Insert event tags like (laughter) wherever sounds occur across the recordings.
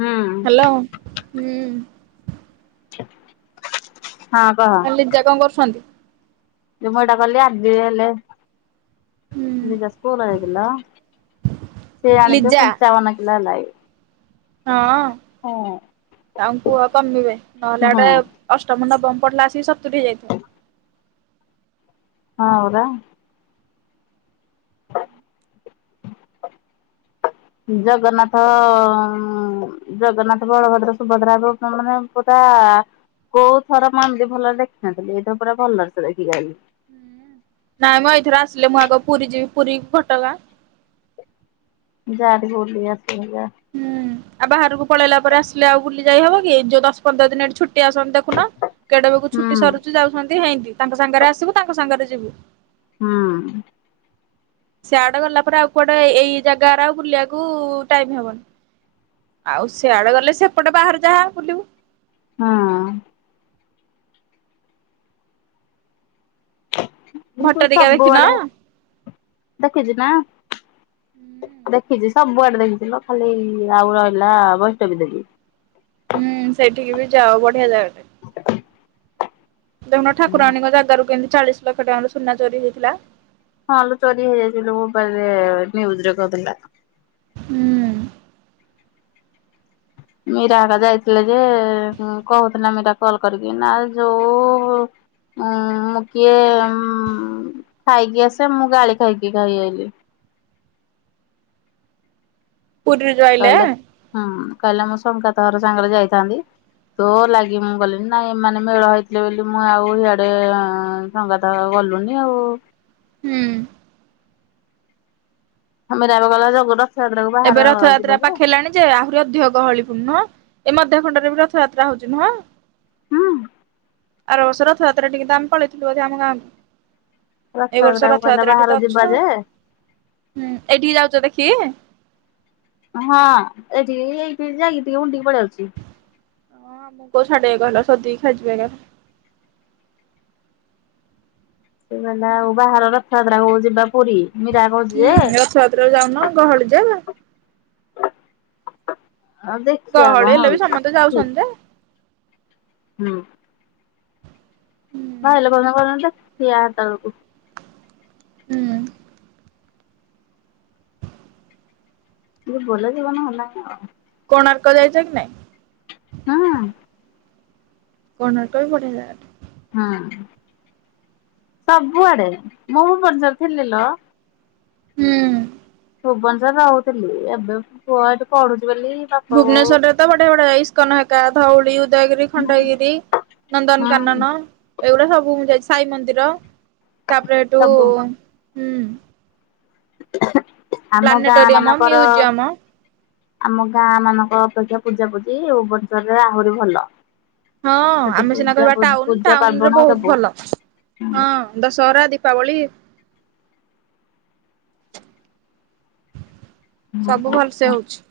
ହୁଁ ହ୍ୟାଲୋ, ହୁଁ। ହଁ କହ ଲିଜା କଣ କରୁଛନ୍ତି? ମୁଁ ଏଇଟା କଲି, ଆଜିି ହେଲେ ହୁଁ ନିଜ ସ୍କୁଲ ହେଇଥିଲା। ସେ ଆଣିଚ ଲିଜା ପଞ୍ଚାବନ କିିଲୋ ହେଲାବି। ହଁ, ତାଙ୍କୁ କୁହ କମିବେ, ନହେଲେ ହଁ ହେଡେ ଅଷ୍ଟମ ନବମ ପଢିଲା ଆସି ସତୁରି ହେଇଯାଇଥିବେ। ହଁ ପରା। ଜଗନ୍ନାଥ-ଅ-ଉଁ ଜଗନ୍ନାଥ, ବଳଭଦ୍ର, ସୁଭଦ୍ରାକୁ ମାନେ ପୁରା-ଆ କୋଉଥର ମୁଁ ଏମିତି ଭଲରେ ଦେଖିନଥିଲି। ଏଇଥର ପୁରା ଭଲରେ ସେ ଦେଖିକି ଆଇଲି। ନାଇଁ ମଁ ଏଇଥର ଆସିଲେ ମୁଁ ଆଗ ପୁରୀ ଯିବି ପୁରୀକି ଘଟଗାଁ। ଯା ଟିକିଏ ବୁଲିଆସିବୁ ଯା। ହୁଁ, ଆଉ ବାହାରକୁ ପଳେଇଲା ପରେ ଆସିଲେ ଆଉ ବୁଲି ଯାଇ ହବ କି, ଯୋଉ ଦଶ ପନ୍ଦର ଦିନ୍ ହେଇଠି ଛୁଟ୍ ଛୁଟି ଆସନ୍ତି ଦେଖୁନ, କେଡେବେଗୁ ହୁଁ ଛୁଟି ସରୁଛି, ଯାଉଛନ୍ତି ହେନ୍ତି। ତାଙ୍କ ସାଙ୍ଗରେ ଆସିବୁ, ତାଙ୍କ ସାଙ୍ଗରେ ଯିବୁ। ହୁଁ। ସେଆଡେ ଗଲା ପରେ ଆଉ କୁଆଡେ ଏଇ ଜାଗାରେ ଆଉ ବୁଲିବାକୁ-ଉ ଟାଇମ୍ ହବନି। ଆଉ ସେଆଡେ ଗଲେ, ସେପଟେ ବାହାର ଯାହା ବୁଲିବୁ। ହଁ। ମୁଁ କହୁଛି ଭଟରିକା ସବୁବେଳେ ଦେଖିନ? ଦେଖିଛି ନା ହୁଁ ଦେଖିଛି। ସବୁଆଡେ ଦେଖିଛିଲୋ ଖାଲି ଆଉ ରହିଲା ବୈଷ୍ଣବୀ ଦେବୀ। ହୁଁ, ସେଠିକି ବି ଯାଉ ବଢିଆ ଜାଗାଟେ। ଦେଖୁନ ଠାକୁରାଣୀଙ୍କ ଜାଗାରୁ କେମିତି ଚାଳିଶ ଲକ୍ଷ ଟଙ୍କାର ସୁନା ଚୋରି ହେଇଥିଲା। ହଁ ଲୋ ଚୋରି ହେଇଯାଇଛି (unintelligible) ମୋବାଇଲରେ ନ୍ୟୁଜରେ କହୁଥିଲା। ହୁଁ। ମୀରା ଘରିକା ଯାଇଥିଲେ ଯେ ହୁଁ କହୁଥିଲା ମୀରା କଲ୍ କରିକି ନା ଯୋଉ ଉଁ ମୁଁ କିଏ ଉଁ ଖାଇକି ଆସେ ମୁଁ ଗାଳି ଖାଇକି ଖାଇ ଆଇଲି। ପୁରୀରେ ଯୋଉ ଆଇଲେ କହିଲେ ହୁଁ କହିଲା ମୁଁ ସଙ୍ଗାତ ଘର ସାଙ୍ଗରେ ଯାଇଥାନ୍ତି। ତୋ ଲାଗି ମୁଁ ଗଲିିନି। ନାଇଁ ଏମାନେ ମେଳ ହେଇଥିଲେ ବୋଲି ମୁଁ ଆଉ ସିଆଡେ ଅଁ ସଙ୍ଗାତ (unintelligible) ଗଲୁନି ଆଉ। ହୁଁ। ମୀରା ଏବେ ଗଲା (unintelligible) ରଥଯାତ୍ରାକୁ ଏବେ ବାହାର ରଥଯାତ୍ରା ଯିବାକୁ। ପାଖେଇଲାଣି ଯେ ଆହୁରି ଅଧିକ ଗହଳି ପୂର୍ଣ୍ଣ। ଏ ମଧ୍ୟଖଣ୍ଡରେ ବି ରଥଯାତ୍ରା ହଉଛି ନୁହଁ। ହୁଁ ଆର ବର୍ଷ ରଥଯାତ୍ରା ଟିକିି ତ ଆମେ ପଳେଇଥିଲୁ ବୋଧେ ଆମ ଗାଁକୁ। ଏଇ ବର୍ଷ ରଥଯାତ୍ରାକୁ କହିଲା ରଥଯାତ୍ରାଠି ବାହାର ତ ଯିବା ଅଛ। ଯେ ହୁଁ ଏଇଠିକି ଯାଉଛ ଦେଖି? ହଁ ଏଇଠିକି ଏଇଠିକି ଯାଇକି ଟିକେ (unintelligible) କି ପଳେଇ ଆଉଛି। ହଁ ମୁଗ (unintelligible) ସୋଦିକି ଖାଇଯିବେ। (unintelligible) ସେ କହିଲା ଆଉ ବାହାର ରଥଯାତ୍ରାକୁ ଯିବା ପୁରୀ। ମୀରା କହୁଛି ହୁଁ ଯେ ରଥଯାତ୍ରାକୁ ଯାଉନ ଗହଳି ଯେ ଆଉ ଦେଖିବା ଗହଳି କଣ ହେଲେ ବି ହଉଛି। ସମସ୍ତେ ଠିକ ଯାଉଛନ୍ତି ଯେ। ହୁଁ। ହୁଁ। (unintelligible) ବେଳୁକୁ ହୁଁ। ଟିକେ ଭଲ ଜୀବନ (unintelligible) ଆଉ କୋଣାର୍କ ଯାଇଛ କି ନାହିଁ? ହଁ। କୋଣାର୍କ ବି ବଢିଆ ଯାଗାଟେ। ହୁଁ ସବୁଆଡେ। ମୁଁ ବି (unintelligible) ରେ ଥିଲି ଲୋ। ହୁଁ। ଭୁବନେଶ୍ୱରରେ ରହୁଥିଲି। ଏବେ ପୁଅ ଏଇଠି ପଢୁଛି ବୋଲି ବାପା ବୋଉ ଭୁବନେଶ୍ୱରରେ ତ ବଢିଆ ବଢିଆ ଇସ୍କନ ଘରିକା ଧଉଳି, ଉ ଦୟଗିରି, ଖଣ୍ଡଗିରି, ହୁଁ ନନ୍ଦନକାନନ ଏଇଗୁଡା ସବୁ ମୁଁ ଯାଇଛି। ସାଇ ମନ୍ଦିର ତା ପରେ ସେଇଠୁ ସବୁ ହୁଁ ଆମ ଗାଁ ପ୍ଲାନେଟୋରିୟମ, ମାନଙ୍କର ମ୍ୟୁଜିୟମ ଆମ ଗାଁ ମାନଙ୍କ ଅପେକ୍ଷା ପୂଜାପୂଜି ଭୁବନେଶ୍ବରରେ ଆହୁରି ଭଲ। ହଁ ସେଠି ଆମେ ସିନା ପୂଜା କହିବା ଟାଉନ୍। ପୂଜା ଟାଉନରେ ପାର୍ବଣ ବହୁତ ସବୁ ଭଲ ହଁ। ଦଶହରା, ଦୀପାବଳି ସବୁ ଭଲସେ ହଉଛି।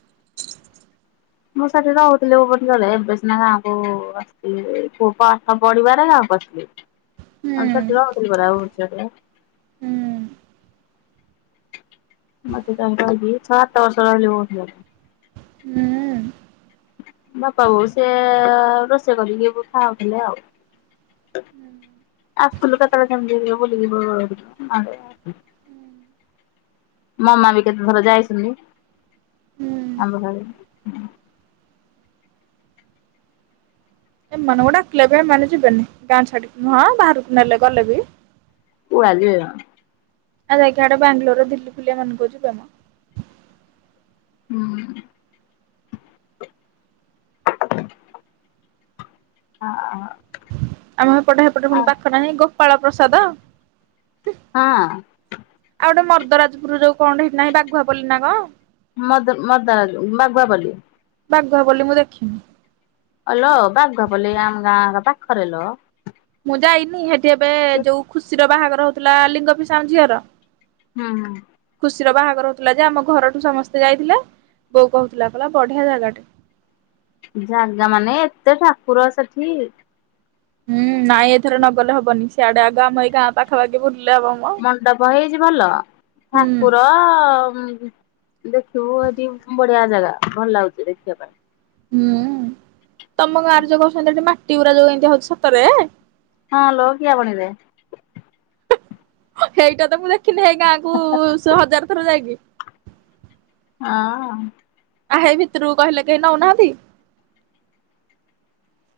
ମୁଁ ସେଇଠି ରହୁଥିଲି ଭୁବନେଶ୍ବରରେ। ଏବେ ସିନା ଗାଁକୁ ଆସ୍ ସିଲି। ପୁଅ ପାଠ ପଢିବା (unintelligible) ଗାଁକୁ ଆସିଲି। ହୁଁ ଆମେ ସେଇଠି ରହୁଥିଲୁ ପରା ଭୁବନେଶ୍ବରରେ। ହୁଁ ମତେ ତାଙ୍କ (unintelligible) ସାତ ବର୍ଷ (unintelligible) ହୁଁ। ବାପା ବୋଉ ସେ ଅଁ ରୋଷେଇ କରିକି ଖାଉଥିଲେ ଆଉ। ଆସୁଥିଲୁ କେତେବେଳେ କେମିତି ବୁଲିକି ପଳଉ। (unintelligible) ମାମା ବି କେତେଥର ଯାଇଛନ୍ତି ଆମ। (unintelligible) ଏମାନଙ୍କୁ ଡ଼ାକିଲେ ବି ଏମାନେ ଯିବେନି ଗାଁ ଛାଡିକିହଁ ବାହାରକୁ ନେଲେ ଗଲେ ବି (unintelligible) ଆଉ ଯକାଟଡେ ବାଙ୍ଗଲୋର ଦିଲ୍ଲୀ ଫିଲ ଏମାନଙ୍କୁ ଯିବେମ। ହୁଁ (inaudible) ହଁ ହ ଆମ ଏପଟ ହେପଟ ପୁଣି ପାଖ ନାହିଁ ଗୋପାଳ ପ୍ରସାଦ ହଁ ଆଉ ଗୋଟେ ମର୍ଦରାଜପୁର ଯଉ କଁ ହେଇଟି ନାହିଁ ବାଘୁଆପଲୀ ନା କଣ ମଦ ମର୍ଦରାଜ ବାଗୁଆ ପଲି ବାଘୁଆପୋଲି ମୁଁ ଦେଖିନି। ହାଲୋ ବାଘୁଆପଲି ଆମ ଗାଁଏକା ପାଖରେଲୋ ମୁଁ ଯାଇନି ହେଠି ଏବେ ଯୋଉ ଖୁସିର ବାହାଘର ହଉଥିଲା ଲିଙ୍ଗ ଫିସାଙ୍ଗ ଝିଅର ହୁଁ ହୁଁ ଖୁସିର ବାହାଘର ହୋଉଥିଲା ଯେ, ଆମ ଘରଠୁ ସମସ୍ତେ ଯାଇଥିଲେ, ବୋଉ କହୁଥିଲା କହିଲ ବଢିଆ ଜାଗାଟେ। ଜାଗା ମାନେ ଏତେ ଠାକୁର ସେଠି ହୁଁ ନାଇଁ ଏଥର ନଗଲେ ହବନି ସିଆଡ଼େ ଆଗ ଆମ ଏଇ ଗାଁ ପାଖପ ପାଖି ବୁଲିଲେ ହବ ମ ମଣ୍ଡପ ହେଇଛି ଭଲ। ହୁଁ ଠାକୁର ଦେଖିବୁ ଏଠି ବଢ଼ିଆ ଜାଗା ଭଲ ଲାଗୁଛି ଦେଖିବା ପାଇଁ ହୁଁ ତମ ଗାଁରେ ଯୋଉ କହୁଛନ୍ତି ଏଠି ମାଟି ଗୁରା ଯୋଉ ଏମିତି ହଉଛି ସତରେ ହଁ ଲୋ କିଆ ଭଣିରେ। ଏଇଟା ତ ମୁଁ ଦେଖିନି ଏଇ ଗାଁ କ ସେ ହଜାର ଥର ଯାଇକି ହଁ ଆ ହେଇ ଭିତରୁକୁ କହିଲେ କେହି ନୋଉନାହାନ୍ତି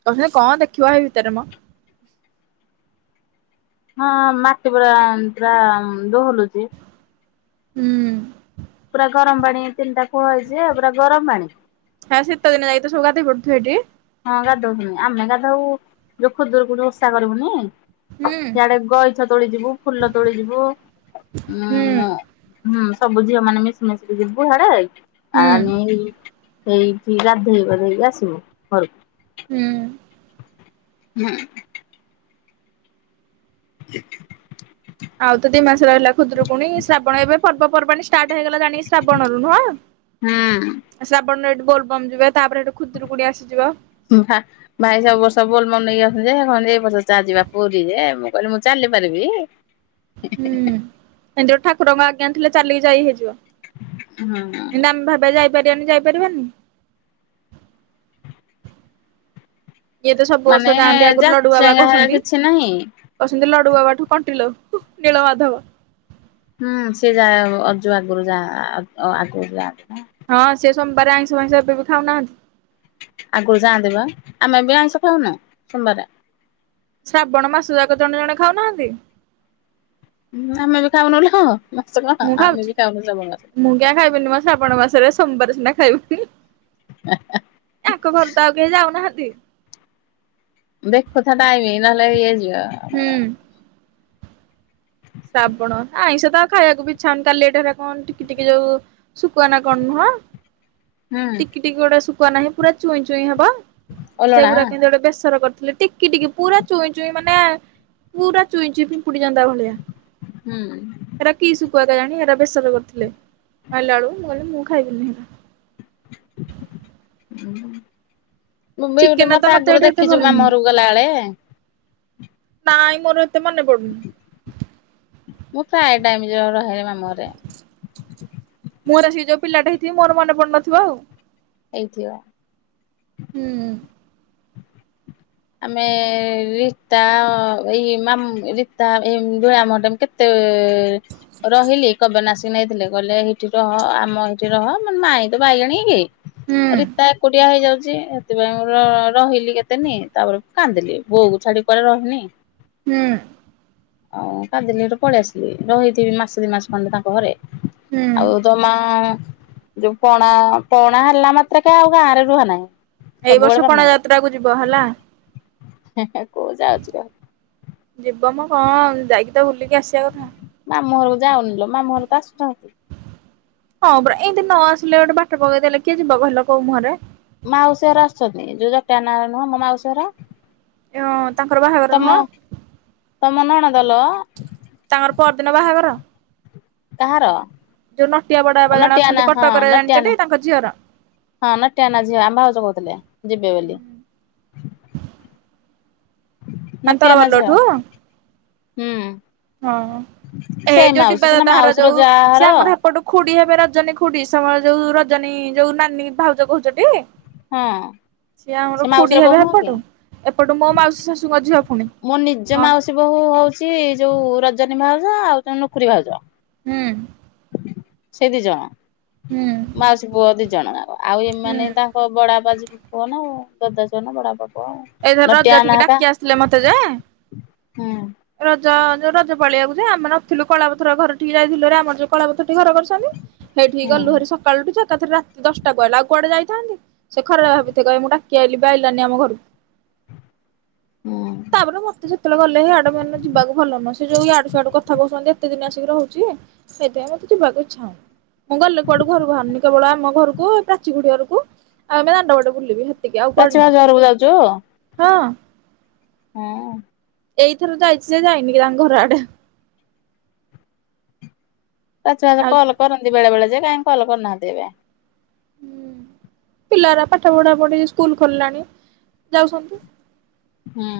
କ କଣ ଦେଖିବା ଭଇ ଭିତରେ ମ ହଁ ମାଟି ପଡା ପୁରା ଦୋହଲୁଛି। ହୁଁ ପୁରା ଗରମ ପାଣି ତିନିଟା କୁହ ହେଇଛି ପୁରା ଗରମ ପାଣି। ହଁ ଶୀତଦିନେ ଯାଇ ତ ସବୁ ଗାଧେଇ ପଡ଼ୁଥିବେ ଏଠି? ହଁ ଗାଧଉଛୁଣି। ଆମେ ଗାଧଉ ଯୋଉ ଖୁଦୁରୁକୁଣୀ ଓଷା କରିବୁନି ହୁଁ ଇଆଡ଼େ ଗଇଛ ତୋଳିଯିବୁ, ଫୁଲ ତୋଳି ଯିବୁ, ହୁଁ ଉଁ ହୁଁ ସବୁ ଝିଅ ମାନେ ମିଶି ମାଶିକି ଯିବୁ ହଡ଼େ, ହୁଁ ଆନି ସେଇଠି ଗାଧେଇ ପାଧେଇକି ଆସିବୁ ଘରକୁ। ହୁଁ ହୁଁ ଜ ଆଉ ତ ଦି ମାସ ରହିଲା ଖୁଦରୁକୁଣୀ ଶ୍ରାବଣ ଏବେ ପର୍ବପର୍ବାଣୀ ଷ୍ଟାର୍ଟ ହେଇଗଲା ଜାଣିକି ଶ୍ରାବଣ ରୁ ନୁହଁ? ଶ୍ରାବଣରେ ଏଠି ବୋଲବମ୍ ଯିବେ ତାପରେ ହେଠୁ ଖୁଦୁରୁକୁଣୀ ଆସିଯିବ। ହଁ ହଁ ଭାଇ ସବୁ ବର୍ଷ ବୋଲ ମନ ନେଇକି ଆସୁଛନ୍ତି ଯେ କହୁଛନ୍ତି ଏଇ ବର୍ଷ ଚାଲ୍ ଯିବା ପୁରୀ ଯେ ମୁଁ କହିଲି ମୁଁ ଚାଲି ପାରିବି? ହୁଁ, ଏମିତି ଠାକୁରଙ୍କ ଆଜ୍ଞା ଥିଲେ ଚାଲିକି ଯାଇ ହେଇଯିବ। ହୁଁ। ଇନ୍ତି ଆମେ ଭାବିବା ଯାଇପାରିବାନି ଯାଇପାରିବାନି ଇଏ ତ ସବୁ ମାନେ ବର୍ଷ ଯାଆନ୍ତି ଆଗରୁ ଲଡ଼ୁ ବାବା ଯାଚେଙ୍ଗା ହେରା କହୁଛନ୍ତି। କିଛି ନାହିଁ। କହୁଛନ୍ତି ଲଡ଼ୁ ବାବାଠୁ କଣ୍ଟିିଲୋ ନୀଳ ମଧବ। ହୁଁ ସିଏ ଯା ଅଜୁ ଆଗରୁ ଯା ଆଗ ଅ ଆଗରୁ ଯାଆନ୍ତି ନା। ହଁ ସିଏ ସୋମବାରେ ଆଇଁଷ ଫାଇଁଷ ଏବେ ବି ଖାଉନାହାନ୍ତି। ଆଗରୁ ଯାଆନ୍ତି ବା ଆମେ ବି ଆଇଁଷ ଖାଉନୁ ସୋମବାରେ। ଶ୍ରାବଣ ମାସ ଯାକ ଜଣେ ଜଣେ ଖାଉନାହାନ୍ତି। ହୁଁ ଆମେ ବି ଖାଉନୁ (inaudible) ହଁ। ମୁଁ ଖାଉଛି ମୁଁ କିଆଁ ଖାଇବିନି ମା ଶ୍ରାବଣ ମାସରେ ସୋମବାର ସିନା ଖାଇବିନି। ୟାଙ୍କ ଘରୁ ତ ଆଉ କେହି ଯାଉନାହାନ୍ତି। ଦେଖୁତା ଟାଇମି ନହେଲେ ଇଏ ଯିବ। ହୁଁ। ଶ୍ରାବଣ ଆଇଁଷ ତ ଆଉ ଖାଇବାକୁ ବି ଇଚ୍ଛା ହଉନି କାଲି ହେଇଟା କଣ ଟିକି ଟିକି ଯୋଉ ଶୁକୁଆ ନା କଣ ନୁହଁ। ହୁଁ ଟିକି ଟିକି ଗୋଟେ ଶୁଖୁଆ ନାହିଁ ପୁରା ଚୁଇଁ ଚୁଇଁ ହବ ଓଲଣା ସେଗୁଡା କେମିତି ଗୋଟେ ବେସର କରିଥିଲେ ଟି ଟିକି ଟିକି ପୁରା ଚୁଇଁ ଚୁଇଁ ମାନେ ପୁରା ଚୁଇଁ ଚୁଇଁ ପିମ୍ପୁଡି, ଜନ୍ଦା ଭଳିଆ। ହୁଁ। ହେରା କି ଶୁଖୁଆ କେଜାଣି ହେରା ବେସର କରିଥିଲେ ଆଇଲା ବେଳୁ ମୁଁ କହିଲି ମୁଁ ଖାଇବିନି ହେରା। ହୁଁ। ମୁଁ ବିୟୁଟି ଚିକେନ ତ ମତେ ଆଗରୁ ଏଠି ଏତେ ଦେଖିଚୁ ଭଲ ମାମୁଁ ନୁହଁ। ଘରୁକୁ ଗଲାବେଳେ। ନାଇଁ ମୋର ଏତେ ମନେ ପଡୁନି। ମୁଁ ପ୍ରାୟ ଟାଇମ୍ ଯୋଉ ରହେ ମାମୁଁ ଘରେ। ମୁଁ (unintelligible) ଯୋଉ ପିଲାଟା ହେଇଥିବ ମୋର ମନେ ପଡୁନଥିବ ଆଉ। ଏଇଥିବ। ହୁଁ ଉଁ। ଆମେ ରୀତା ଅ ଏଇ ମାମ୍ ରୀତା ଏଇ (inaudible) ମଣ୍ଡମ କେତ୍ ତେ ରହିଲି କବେ ନାଶି ନେଇଥିଲେ କହିଲେ ଏଇଠି ରହ ଆମ ଏଇଠି ରହ ମାନେ ମାଇଁ ତ ବାଇଗଣୀ କି ହୁଁ ଆଉ ରୀତା ଏକୁଟିଆ ହେଇଯାଉଚି ସେଥିପାଇଁ ମୁଁ ର ରହିଲି କେତେନି। ତାପରେ ମୁଁ କାନ୍ଦିଲି ବୋଉକୁ ଛାଡି କୁଆଡେ ରହିନି। ହୁଁ। ଆଉ କାନ୍ଦିଲି ସେଠୁ ପଳେଇ ଆସିଲି ରହିଥିବି ମାସେ ଦି ମାସ ଖଣ୍ଡେ ତାଙ୍କ ଘରେ। ହୁଁ। ଆଉ ଯୋଉ ମାଁ ଯୋଉ ପଣା ପଣା ହେଲା ମାତ୍ରକେ ଆଉ ଗାଁ ରେ ରୁହା ନାହିଁ। ଏଇ ସବୁବେଳେ ବର୍ଷ ପଣା ମାମୁଁ ଯାତ୍ରା କୁ ଯିବ ହେଲା। କୋଉ ଯାଉଚି ଆଉ। ଯିବ ମଁ କଣ ଯାଇକି ତ ବୁଲିକି ଆସିବା କଥା। ମାମୁଁ ଘରକୁ ଯାଉନି ଲୋ ମାମୁଁ ଘର ତ ଆସୁନାହାନ୍ତି। ହଁ ପରା ଏନ୍ତି ନ ଆସିଲେ ଗୋଟେ ବାଟ ପକେଇଦେଲେ କିଏ ଯିବ କହିଲ କୋଉ ମୁହଁରେ। ମାଉସୀ ଘର ଆସୁଚନ୍ତି ଯୋଉ ଜଟିଆ ନା ନୁହଁ ମୋ ମାଉସୀ ଘର। ହଁ ତାଙ୍କର ବାହାଘର ତମ ନୁହଁ ତମ ନଣନ୍ଦ ଲୋ ତାଙ୍କର ପରଦିନ ବାହାଘର। କାହାର? ଯୋଉ ନଟିଆ ବଡବାପା ଜଣେ ନଟିଆନା ଅଛନ୍ତି ହଁ କଟକରେ ଜାଣିଚ ନଟିଆନା ଟି ତାଙ୍କ ଝିଅର। ହଁ ନଟିଆ ନା ଝିଅ ଆମ ଭାଉଜ କହୁଥିଲେ ଯିବେ ବୋଲି। ମାନେ ନଟିଆ ନା ଝିଅ ତରବରଲୋଠୁ ହୁଁ। ହଁ। ସେ ଏଇ ମାଉସୀ ସିନା ମାଉସୀର ଯା ହର। ଏପଟୁ ଖୁଡ଼ି ହେବେ ରଜନୀ ଖୁଡ଼ି ସମ ଯୋଉ ରଜନୀ ଯୋଉ ନାନୀ ଭାଉଜ କହୁଚ ଟି। ହଁ। ସିଏ ଆମର ସେ ଖୁଡି ମାଉସୀର ବୋହୁ ହେବେ ନୁହଁ କି? ଏପଟୁ ଏପଟୁ ମୋ ମାଉସୀ ଶାଶୁଙ୍କ ଝିଅ ଫୁଣି। ମୋ ନିଜ ହଁ ମାଉସୀ ବୋହୂ ହଉଚି ଯୋଉ ରଜନୀ ଭାଉଜ ଆଉ ତା ନୁଖୁରୀ ଭାଉଜ। ହୁଁ। ସେ ଦି ଜଣ ହୁଁ ମାଉସୀ ପୁଅ ଦି ଜଣ ଯାକ ଆଉ ହୁଁ ଏମାନେ ତାଙ୍କ ବଡାଆପା ଝିଅ ପୁଅ ନା ଆଉ ଦାଦା ଝିଅ ନା ବଡାଆପା ଏଇଥର ରଜ ଠିକି ଡାକି ଆସିଥିଲେ ମତେ ଯେ ହୁଁ ରଜ ଯୋଉ ରଜ ପାଳିଆକୁ ଯେ ଆମେ ନଥିଲୁ କଳାପଥର ଘର ଠିକି ଯାଇଥିଲୁ ଭାରି ଆମର ଯୋଉ କଳାପଥର ଠେଇ ଘର କରି ଛନ୍ତି ସେଇଠିକି ହୁଁ ଗଲୁ ଭାରି ସକାଳୁଠୁ ଯେ ଏକା ଥରେ ରାତି ଦଶଟା କୁ ଆଇଲୁ ଆଉ କୁଆଡେ ଯାଇଥାନ୍ତି। ସେ ଖରାପ ଭାବିଥିବେ କହିବେ ମୁଁ ଡାକି ଆଇଲିି ବି ଆଇଲାନି ଆମ ଘରୁକୁ। ହଁ। ତାପରେ ମତେ ସେତବେଳେ ଗଲେ ହେ ଆଡାମାନରେ ଯିବାକୁ ଭଲ ନୁହଁ ସେ ଯୋଉ ଇଆଡୁ ସାଡୁ କଥା କହୁଛନ୍ତି ଏତେ ଦିନି ଆସିକି ରହୁଚି। ସେଇଥିପାଇଁ ମତେ ଯିବାକୁ ଇଚ୍ଛା ହଉନି। ମୁଁ ଗଲେ କୁଆଡୁ ଘରୁ ବାହାରୁନି କେବଳ ଆମ ଘରୁକୁ ଏ ପ୍ରାଚି ଖୁଡି ଘରୁକୁ ଆଉ ଆମେ ଦାଣ୍ଡ ବାଟେ ବୁଲିବି ହେ ତିକି ଆଉ କୁଆଡେ ନାଇଁ। ଘରୁକୁ ଯାଉଚ? ହଁ। ହଁ। ଏଇଥର ଯାଇଛି ଯେ ଯାଇନି କି ତାଙ୍କ ଘର ଆଡେ। ଆଚ୍ଛା ଆଚ୍ଛା ଆଉ କଲ କରନ୍ତି ବେଳେ ବେଳେ ଯେ କାଇଁ କଲ୍ କରିନାହାନ୍ତି ଏବେ। ହୁଁ ପିଲାଗୁରା ପାଠ ପଢା ପଢି ସ୍କୁଲ ଖୋଲିଲାଣି। ଯାଉଛନ୍ତି। ହଁ।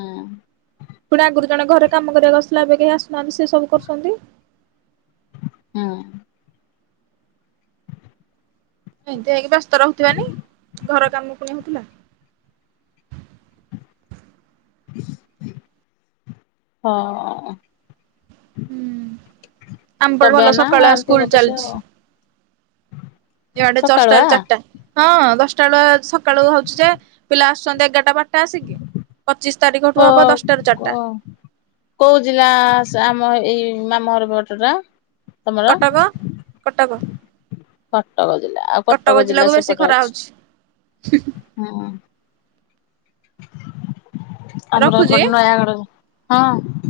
ପୁଣି ଆଗୁରୁ ଜଣେ ଘରେ କାମ କରିଆକୁ ଆସୁଥିଲା ଏବେ କେହି ଆସୁନାହାନ୍ତି ସେ ସବୁ କରୁଛନ୍ତି। ହଁ। ଏମତି ହେଇକି ବ୍ୟସ୍ତ ରହୁଥିବେନି ଘର କାମ ପୁଣି ହଉଥିଲା। ହଁ। ହୁଁ ଆମ ପଟେ ଭଲ କବେ ନା ସକାଳୁଆ ଏମତି ସ୍କୁଲ ଗଡୁଛି ଚାଲିଛି। ଆଉ। ଇଆଡେ ଚଶଟା ରୁ ସକାଳୁଆ ଚାରଟା ହଁ ଦଶଟା ବେଳୁଆ ସକାଳୁ ହଉଛି ଯେ ପିଲା ଆସୁଛନ୍ତି ଏଗାରଟା ବା ଟା ଆସିକି ପଚିଶ୍ ତାରିଖ ଠୁ କୋ ହବ ଦଶଟା ରୁ କୋ ଚାରଟା। କୋଉ ଜିଲ୍ଲା ସ ଆମ ଏ-ଏଇ ମାମୁଁଘର ପଟ ଟା? କଟକ କଟକ। କଟକ ଜିଲ୍ଲା ଆଉ କଟକ ଜିଲ୍ଲା ଜିଲ୍ଲାକୁ ବେଶୀ ସେପଟେ ଖରା ଅଛି। ହଉଛି ହଁ ଆମର ରଖୁଛି। ଏପଟେ ନୟାଗଡ। ହଁ।